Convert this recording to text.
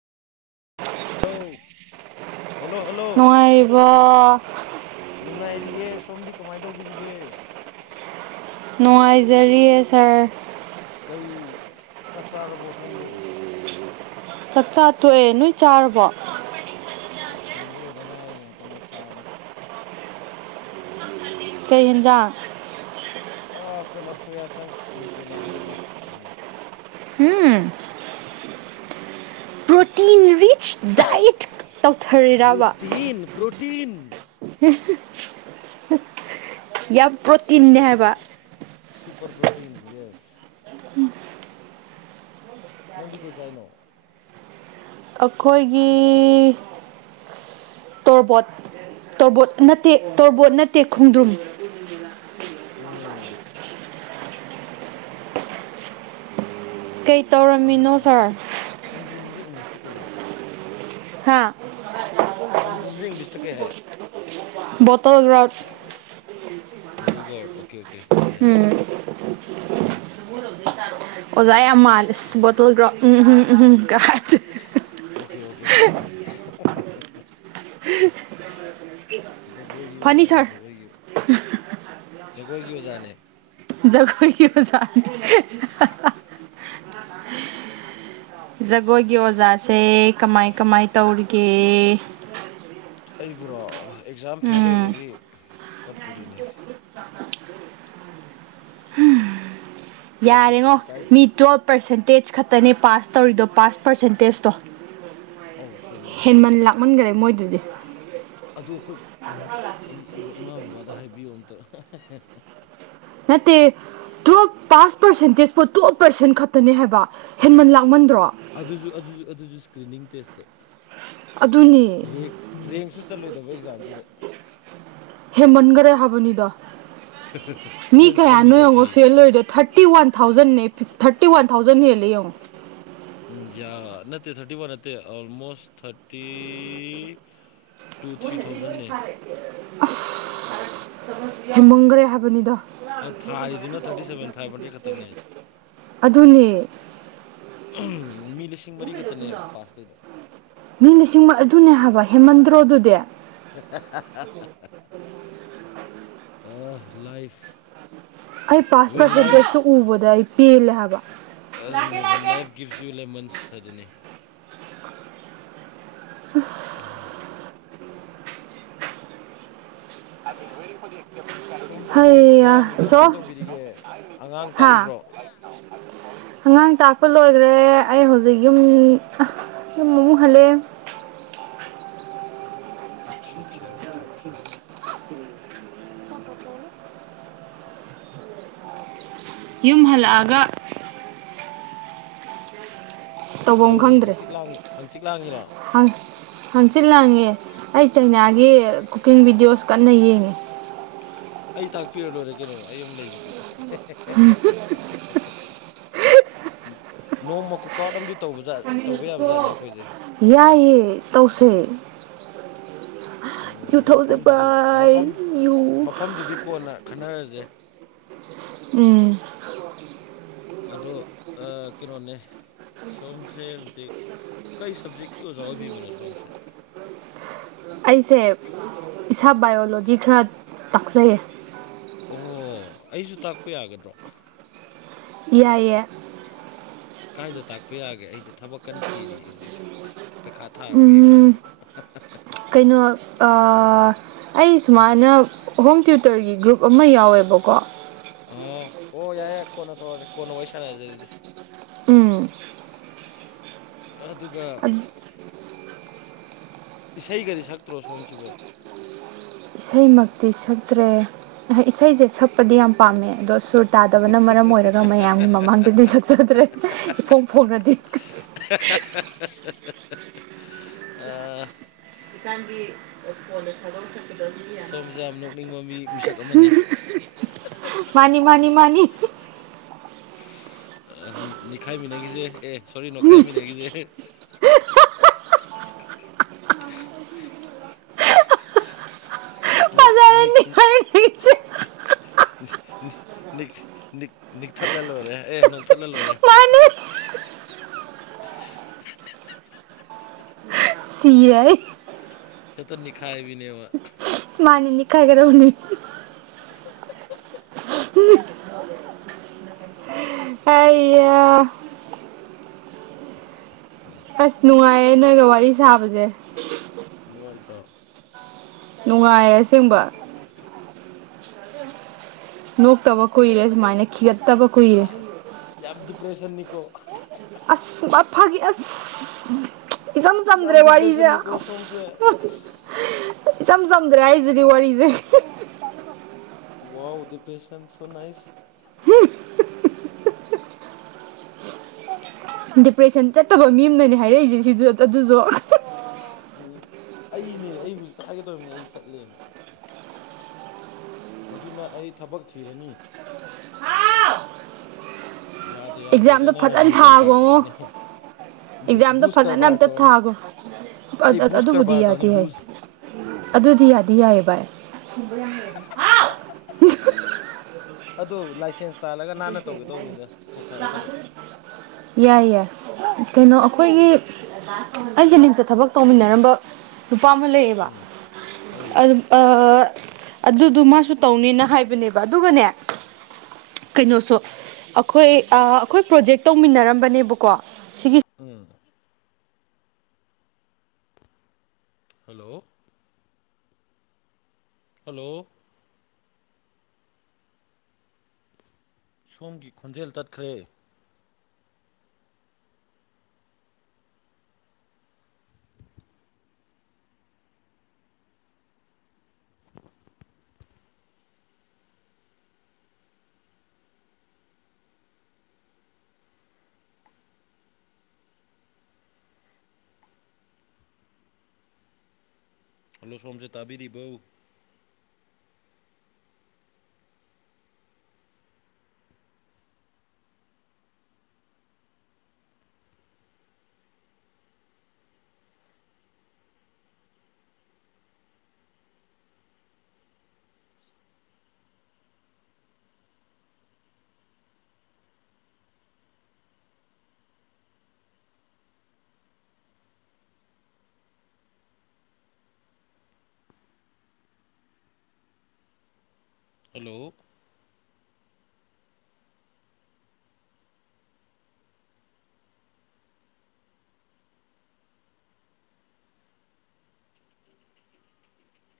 hello hello hello ꯋꯥ ꯅꯨꯡꯉꯥꯏꯔꯤꯌꯦꯦ ꯁꯣꯝꯗꯤ ꯀꯃꯥꯏꯅ ꯇꯧꯕꯤꯔꯤꯒꯦ ꯅꯨꯡꯉꯥꯏꯖꯔꯤꯌꯦ ꯁꯥꯔ ꯀꯩ ꯆꯥꯛ ꯆꯥꯔꯕꯣ ꯁꯣꯝꯕꯨ ꯆꯥꯛ ꯆꯥ ꯇꯣꯛꯑꯦ ꯅꯣꯏ ꯆꯥꯔꯕꯣ ꯑꯩ ꯊꯣꯡꯕ ꯂꯣꯏꯗꯉꯥꯏ ꯉꯥꯛꯇꯅꯦ ꯆꯥꯔꯅꯤ ꯀꯩ ꯍꯦꯟꯖꯥꯡ ꯀꯩꯅꯣ ꯁꯣꯌꯥ ꯆꯪꯁ ꯅ꯭ꯌꯨꯇ꯭ꯔꯦꯂꯥ ꯍꯥꯏꯒꯗ꯭ꯔꯥ ꯎꯝ ꯎꯝ ꯄ꯭ꯔꯣꯇꯤꯟ ꯔꯤꯆ ꯗꯥꯏꯌꯦꯠ ꯇꯧꯊꯔꯤꯔꯕ ꯄ꯭ꯔꯣꯇꯤꯟ ꯄ꯭ꯔꯣꯇꯤꯟ ꯌꯥꯝ ꯄ꯭ꯔꯣꯇꯤꯦ ꯁꯨꯄꯔ ꯍꯥꯏꯕ ꯄ꯭ꯔꯣꯇꯤꯟ ꯁꯨꯄꯔ ꯄ꯭ꯔꯣꯇꯤꯟ ꯌꯦꯁ ꯅꯪꯗꯤ ꯀꯩ ꯆ ꯍꯥꯏꯅꯣ ꯑꯩꯈꯣꯏꯒꯤ ꯇꯣꯔꯕꯣꯠ ꯇꯣꯔꯕꯣꯠ ꯅꯠꯇꯦ ꯇꯣꯔꯕꯣꯠ ꯅꯠꯇꯦ ꯈꯣꯡꯗ꯭ꯔꯨꯝ [inaudible] ꯑꯣ ꯀꯩ ꯇꯧꯔꯝꯃꯤꯅꯣ ꯈꯣꯡꯗ꯭ꯔꯨꯝ ꯁꯥꯔ ꯈꯣꯡꯗ꯭ꯔꯨꯝꯁꯦ ꯏꯪꯂꯤꯁꯇ ꯀꯩ ꯍꯥꯏ ꯍꯥꯥ ꯈꯣꯗ꯭ꯔꯨꯝꯁꯦ ꯏꯪꯂꯤꯁꯇ ꯀꯩ ꯍꯥꯏ ꯕꯣꯇꯜ ꯒ꯭ꯔꯥꯎꯠ ꯕꯣꯇꯜ ꯒ꯭ꯔꯥꯎꯗ ꯕꯣꯇꯜ ꯒꯣꯔꯠ ꯑꯣ ꯑꯣꯀꯦ ꯑꯣꯀꯦ ꯌꯥꯏ ꯎꯝ ꯑꯣꯖꯥ ꯌꯥꯝ ꯑꯣꯀꯦ ꯃꯥꯜꯂꯦ ꯏꯁ ꯕꯣꯇꯜ ꯒ꯭ꯔꯥꯎꯗ ꯎꯝ ꯎꯝ ꯎꯝ ꯀꯥ ꯍꯥꯏꯖꯦ ꯑꯣꯀꯦ ꯑꯣꯀꯦ ꯎꯝ [unintelligible] ꯖꯒꯣꯏꯒꯤ ꯐꯅꯤ ꯑꯣꯖꯥꯅꯦ ꯁꯥꯔ ꯖꯒꯣꯏꯒꯤ ꯖꯒꯣꯏꯒꯤ ꯑꯣꯖꯥꯅꯦ ꯖꯒꯣꯏꯒꯤ ꯑꯣꯖꯥꯅꯦ [unintelligible] ꯒꯣꯏꯒꯤ ꯑꯣꯖꯥ ꯁꯦ ꯀꯃꯥꯏ ꯀꯃꯥꯏ ꯇꯧꯔꯤꯒꯦ ꯑꯩꯕꯨꯔꯣ ꯑꯦꯛꯖꯥꯝ ꯐꯦꯜ ꯎꯝ ꯑꯣꯏꯕꯒꯤ ꯀꯞ ꯄꯨꯔꯤꯅꯦ ꯑꯗꯨ ꯌꯥꯔꯦꯉꯣ ꯀꯩꯁꯨ ꯀꯥꯏꯗꯦ ꯃꯤ ꯇꯨꯌꯦꯦꯜꯞ ꯄꯔꯁꯦꯟꯇꯦꯖ ꯈꯛꯇꯅꯦ ꯄꯥꯁ ꯇꯧꯔꯤꯗꯣ ꯄꯥꯁ ꯄꯔꯁꯦꯟꯇꯦꯖꯇꯣ ꯑꯧ ꯆꯨꯝꯃꯦ ꯍꯦꯟꯃꯟ ꯂꯥꯛꯃꯟꯈꯔꯦ ꯃꯣꯏꯗꯨꯗꯤ ꯑꯗꯣ ꯑꯩꯈꯣꯏ ꯏꯃꯥ ꯕꯕꯥꯗ ꯍꯥꯏꯕꯤꯌꯣ ꯑꯝꯇ ꯅꯠꯇꯦ ꯇꯨꯌꯦꯜꯞ ꯄꯥꯁ ꯄꯔꯁꯦꯟꯇꯦꯖꯄꯣ ꯇꯨꯌꯦꯜꯞ ꯄꯔꯁꯦꯟ ꯈꯛꯇꯅꯦ ꯍꯥꯏꯕ ꯍꯦꯟꯃꯟ ꯂꯥꯛꯃꯟꯗ꯭ꯔꯣ ꯑꯗꯨꯁꯨ ꯑꯗꯨꯁꯨ ꯑꯗꯨꯁꯨ ꯏꯁꯀ꯭ꯔꯤꯅꯤꯡ ꯇꯦꯁꯇ ꯑꯗꯨꯅꯤ ꯔꯦꯡ ꯔꯦꯡꯁꯨ ꯆꯜꯂꯣꯏꯗꯕ ꯑꯦꯛꯖꯥꯝꯗꯨꯗ ꯍꯦꯃꯟꯈꯔꯦ ꯍꯥꯏꯕꯅꯤꯗ [unintelligible] ꯃꯤ ꯅꯪ ꯀꯌꯥꯅꯣ ꯈꯪꯉꯤꯗꯣ ꯌꯦꯡꯉꯣ ꯐꯩ ꯐꯦꯜ ꯑꯣꯏꯔꯤꯗꯣ ꯊꯥꯔꯇꯤ ꯋꯥꯟ ꯊꯥꯎꯖꯟꯅꯦ ꯊꯥꯔꯇꯤ ꯋꯥꯟ ꯊꯥꯎꯖꯟ ꯍꯦꯜꯂꯦ ꯌꯦꯡꯉꯣ [unintelligible] ꯌꯥ ꯅꯠꯇꯦ ꯊꯥꯔꯇꯤ ꯋꯥꯟ ꯅꯠꯇꯦ ꯑꯣꯜꯃꯣꯁ ꯊꯥꯔꯇꯤ ꯇꯨ ꯊ꯭ꯔꯤ ꯊꯥꯎꯖꯟꯅꯦ ꯑꯁ ꯍꯦꯃꯪꯈ꯭ꯔꯦ ꯍꯥꯏꯕꯅꯤꯗ ꯊꯥꯔꯤꯗꯨꯅ ꯊꯥꯔꯇꯤ ꯁꯚꯦꯟ ꯐꯥꯏꯚ ꯍꯟꯗ꯭ꯔꯦꯗ ꯈꯛꯇꯪꯅꯦ [inaudible] ꯑꯗꯨꯅꯦ ꯃꯤ ꯂꯤꯁꯤꯡ ꯃꯔꯤ ꯈꯛꯇꯅꯦ ꯄꯥꯁ ꯇꯩꯩꯗꯣ ꯃꯤ ꯂꯤꯁꯤꯡ ꯑꯗꯨꯅꯦ ꯍꯥꯏꯕ ꯍꯦꯃꯟꯗ꯭ꯔꯣꯗꯨꯗꯤ [unintelligible] ꯑ ꯂꯥꯏꯐ ꯑꯩ ꯄꯥꯁ ꯋꯦꯟ ꯄꯥꯔꯁꯦꯟꯇꯦꯖꯇꯣ ꯂꯥꯏꯐ ꯎꯕꯗ ꯑꯩ ꯄꯦꯜꯂꯦ ꯍꯥꯏꯕ ꯂꯥꯛꯀꯦ ꯂꯥꯛꯀꯦ ꯒꯤꯐꯁꯌꯨ ꯂꯦꯃꯟꯁ ꯑꯗꯨꯅꯤ ꯑꯁ [inaudible] ꯁꯣꯝꯁꯤꯕꯨ ꯍꯧꯖꯤꯛꯀꯥꯟ ꯀꯃꯥꯏꯅ ꯇꯧꯕꯤꯔꯤꯒꯦ ꯑꯉꯥꯡ ꯍꯥ ꯇꯥꯛꯏꯕ꯭ꯔꯣ ꯑꯉꯥꯡ ꯇꯥꯛꯄ ꯂꯣꯏꯈ꯭ꯔꯦ ꯑꯩ ꯍꯧꯖꯤ ꯖꯤꯛ ꯌꯨꯝ ꯌꯨꯝ ꯑꯃꯨꯛ ꯍꯜꯂꯦ ꯑꯆꯥꯆꯥ ꯑꯣꯀꯦ ꯑꯣꯀꯦ ꯌꯨꯝ ꯍꯜꯂꯛꯑꯒ ꯇꯧꯐꯝ ꯀꯩꯗꯧꯔꯤ ꯍꯪꯆꯤꯛ ꯂꯥꯡ ꯍꯥꯡꯆꯤꯛ ꯂꯥꯡꯉꯤꯔꯣ ꯍꯪ ꯍꯪꯆꯤꯠ ꯂꯥꯡꯉꯦ ꯑꯩ ꯆꯩꯅꯥꯒꯤ ꯀꯨꯀꯤꯡ ꯕꯤꯗꯤꯑꯣꯁ ꯀꯟꯅ ꯌꯦꯡꯉꯤ ꯑꯩ ꯇꯥꯛꯄꯤꯔ ꯂꯣꯏꯔꯦ ꯀꯩꯅꯣ ꯑꯩ ꯑꯃ ꯂꯩꯁꯤꯗꯤ [unintelligible] ꯅꯣꯡꯃ ꯀꯨꯛꯑꯥꯎꯠ ꯑꯃꯗꯤ ꯇꯧꯕꯖ ꯇꯧꯕ ꯌꯥꯕ ꯖꯥꯠꯅꯦ ꯑꯩꯈꯣꯏꯁꯦ ꯌꯥꯏꯌꯦ ꯇꯧꯁꯦ ꯌꯨ ꯎꯝ ꯊꯛꯎꯁꯦ ꯃꯐꯝꯗꯨꯗꯤ ꯕꯥꯏ ꯃꯐꯝ ꯌꯨ ꯃꯐꯝꯗꯨꯗꯤ ꯀꯣꯟꯅ ꯈꯟꯅꯔꯁꯦ ꯎꯝ ꯑꯗꯣ ꯑ ꯀꯩꯅꯣꯅꯦ ꯁꯣꯝꯁꯦ ꯍꯧꯖꯤꯛ ꯀꯩ ꯁꯕꯖꯦꯛꯀꯤ ꯑꯣꯖꯥ ꯑꯣꯏꯕꯤꯕꯅꯣ ꯁꯣꯝꯁꯦ ꯑꯩꯁꯦ ꯏꯁꯥ ꯕꯥꯏꯑꯣꯂꯣꯖꯤ ꯈꯔ ꯇꯥꯛꯆꯩꯌꯦ ꯑꯣ ꯑꯩꯁꯨ ꯇꯥꯛꯄ ꯌꯥꯒꯗ꯭ꯔꯣ ꯌꯥꯏꯌꯦ ꯀꯥꯏꯗ ꯇꯥꯛꯄ ꯌꯥꯒꯦ ꯑꯩꯁꯦ ꯊꯕꯛ ꯀꯟꯅ ꯊꯤꯔꯤ ꯍꯧꯖꯤꯛꯁꯦ ꯑꯁ ꯄꯩꯈꯥ ꯊꯥꯔꯔꯣꯏꯒꯦ ꯎꯝ ꯈꯟꯕ [unintelligible] ꯀꯩꯅꯣ ꯑꯥ ꯑꯩ ꯁꯨꯃꯥꯏꯅ ꯍꯣꯝ ꯇ꯭ꯌꯨꯇꯔꯒꯤ ꯒ꯭ꯔꯨꯞ ꯑꯃ ꯌꯥꯎꯋꯦꯕꯀꯣ ꯑꯥ ꯑꯣ ꯌꯥꯏ ꯌꯥꯏ ꯀꯣꯟꯅ ꯇꯧꯔꯁꯦ ꯀꯣꯟꯅ ꯋꯥꯔꯤ ꯁꯥꯟꯅꯁꯦ ꯑꯗꯨꯗꯤ ꯎꯝ ꯑꯗꯨꯒ ꯏꯁꯩꯒꯗꯤ ꯁꯛꯇ꯭ꯔꯣ ꯁꯣꯝꯁꯤꯕꯨ ꯏꯁꯩꯃꯛꯇꯤ ꯁꯛꯇ꯭ꯔꯦ ꯏꯁꯩꯁꯦ ꯁꯛꯄꯗꯤ ꯌꯥꯝ ꯄꯥꯝꯃꯦ ꯑꯗꯣ ꯁꯨꯔ ꯇꯥꯗꯕꯅ ꯃꯔꯝ ꯑꯣꯏꯔꯒ ꯃꯌꯥꯝꯒꯤ ꯃꯃꯥꯡꯗꯗꯤ ꯁꯛꯆꯗ꯭ꯔꯦ ꯏꯐꯣꯡ ꯐꯣꯡꯅꯗꯤ [unintelligible] ꯑ ꯖꯤꯀꯥꯟꯒꯤ ꯁꯣꯝꯁꯦ ꯌꯥꯝ ꯅꯣꯛꯅꯤꯡꯕ ꯃꯤ ꯃꯤꯁꯛ ꯑꯃꯅꯤ [unintelligible] ꯃꯥꯅꯤ ꯃꯥꯅꯤ ꯃꯥꯅꯤ ꯑ ꯅꯤꯈꯥꯏꯃꯤꯟꯅꯈꯤꯁꯦ ꯑꯦ ꯁꯣꯔꯤ ꯅꯣꯈꯥꯏꯃꯤꯟꯅꯈꯤꯁꯦ ꯅꯣꯛ ꯅꯤꯛ ꯐꯖꯔꯅꯤ ꯍꯥꯏꯔꯤꯁꯦ [unintelligible] ꯅꯤꯛ ꯅꯤꯛ ꯅꯤꯛꯊꯠꯂ ꯂꯣꯏꯔꯦ ꯑꯦ ꯅꯣꯛꯊꯠꯂ ꯂꯣꯏꯔꯦ ꯃꯥꯅꯤ [unintelligible] ꯍꯦꯛꯇ ꯅꯤꯈꯥꯏꯕꯤꯅꯦꯕ ꯃꯥꯅꯤ ꯅꯤꯛꯈꯥꯏꯒꯔꯕꯅꯤ [unintelligible] ꯑꯩ ꯑꯥ ꯑꯁ ꯅꯨꯡꯉꯥꯏꯌꯦ ꯅꯣꯏꯒ ꯋꯥꯔꯤ ꯁꯥꯕꯁꯦ ꯅꯨꯡꯉꯥꯏꯇ꯭ꯔꯣ ꯅꯨꯡꯉꯥꯏ ꯑꯁꯦꯡꯕ ꯅꯣꯛꯇꯕ ꯀꯨꯏꯔꯦ ꯁꯨꯃꯥꯏꯅ ꯈꯤꯒꯠꯇꯕ ꯀꯨꯏꯔꯦ ꯑꯁ ꯌꯥꯝ ꯗꯤꯄ꯭ꯔꯦꯁꯟꯅꯤꯀꯣ ꯕꯥꯛ ꯐꯥꯒꯤ ꯑꯁ ꯏꯆꯝ ꯌꯥꯝ ꯆꯝꯗ꯭ꯔꯦ ꯋꯥꯔꯤꯁꯦ ꯗꯤꯄ꯭ꯔꯦꯁꯟꯅꯤꯀꯣ ꯁꯣꯝꯁꯦ ꯑꯁ ꯏꯆꯝ ꯆꯝꯗ꯭ꯔꯦ ꯑꯩꯁꯤꯗꯤ ꯋꯥꯔꯤꯁꯦ [unintelligible] ꯋꯥꯎ ꯗꯤꯄ꯭ꯔꯦꯁꯟ ꯁꯣ ꯅꯥꯥꯏꯁ ꯗꯤꯄ꯭ꯔꯦꯁꯟ ꯆꯠꯇꯕ ꯃꯤ ꯑꯝꯅꯅꯦ ꯍꯥꯏꯔꯛꯏꯁꯦ ꯁꯤꯁꯨ ꯑꯗꯨꯁꯨ [unintelligible] ꯎꯝ ꯑꯩꯅꯦ ꯑꯩ ꯍꯧꯖꯤꯛ ꯊꯥꯒꯦ ꯇꯧꯔꯝꯃꯤꯅꯦ ꯑꯩꯁꯨ ꯆꯠꯂꯦꯅ ꯃꯗꯨꯅ ꯑꯩ ꯊꯕꯛ ꯊꯤꯔꯅꯤ ꯌꯥꯗ ꯑꯦꯛꯖꯥꯝꯗꯣ ꯌꯥꯗ꯭ꯔꯒꯅ ꯐꯖꯅ ꯌꯨ ꯀꯔꯕꯥꯔ ꯊꯥꯒꯣꯑꯣ ꯇꯧꯔꯅꯤ ꯑꯦꯛꯖꯥꯝꯗꯣ ꯕꯨꯁ ꯐꯖꯅ ꯀꯔꯕꯥꯔ ꯑꯝꯇ ꯇꯧꯔꯅꯤ ꯊꯥꯈꯣ ꯑ ꯑꯩ ꯑ ꯕꯨꯁ ꯑꯗꯨꯕꯨꯗꯤ ꯀꯔꯕꯥꯔ ꯇꯧꯔꯅꯤ ꯌꯥꯗꯤ ꯌꯥꯏ ꯕꯨꯁ ꯑꯗꯨꯗꯤ ꯌꯥꯗꯤ ꯌꯥꯏꯌꯦ ꯚꯥꯏ [unintelligible] ꯍꯥꯎ [inaudible] ꯑꯗꯣ ꯂꯥꯏꯁꯦꯟꯁ ꯇꯥꯜꯂꯒ ꯅꯥꯟꯅ ꯇꯧꯒꯦ ꯇꯧꯕꯅꯤꯗ ꯊꯣꯛꯊꯥꯛ ꯅꯠꯇꯕ ꯌꯥꯏ ꯌꯥꯏ ꯀꯩꯅꯣ ꯑꯩꯈꯣꯏꯒꯤ ꯑꯩ ꯖꯦꯅꯤꯝꯁꯇ ꯊꯕꯛ ꯇꯧꯃꯤꯟꯅꯔꯝꯕ ꯅꯨꯄꯥ ꯑꯃ ꯂꯩꯌꯦꯕ ꯎꯝ ꯑꯗꯨ ꯑꯗꯨꯗꯨꯣ ꯃꯥꯁꯨ ꯇꯧꯅꯤꯅ ꯍꯥꯏꯕꯅꯦꯕ ꯑꯗꯨꯒꯅꯦ ꯀꯩꯅꯣꯁꯨ ꯑꯩꯈꯣꯏ ꯑꯩꯈꯣꯏ ꯄ꯭ꯔꯣꯖꯦꯛ ꯇꯧꯃꯤꯟꯅꯔꯝꯕꯅꯦꯕꯀꯣ ꯁꯤꯒꯤ ꯎꯝ ꯍꯜꯂꯣ ꯍꯜꯂꯣ ꯁꯣꯝꯒꯤ ꯈꯣꯟꯖꯦꯜ ꯇꯠꯈ꯭ꯔꯦ ꯍꯜꯂꯣ ꯁꯣꯝꯁꯦ ꯇꯥꯕꯤꯔꯤꯕꯣ ꯍꯂꯣ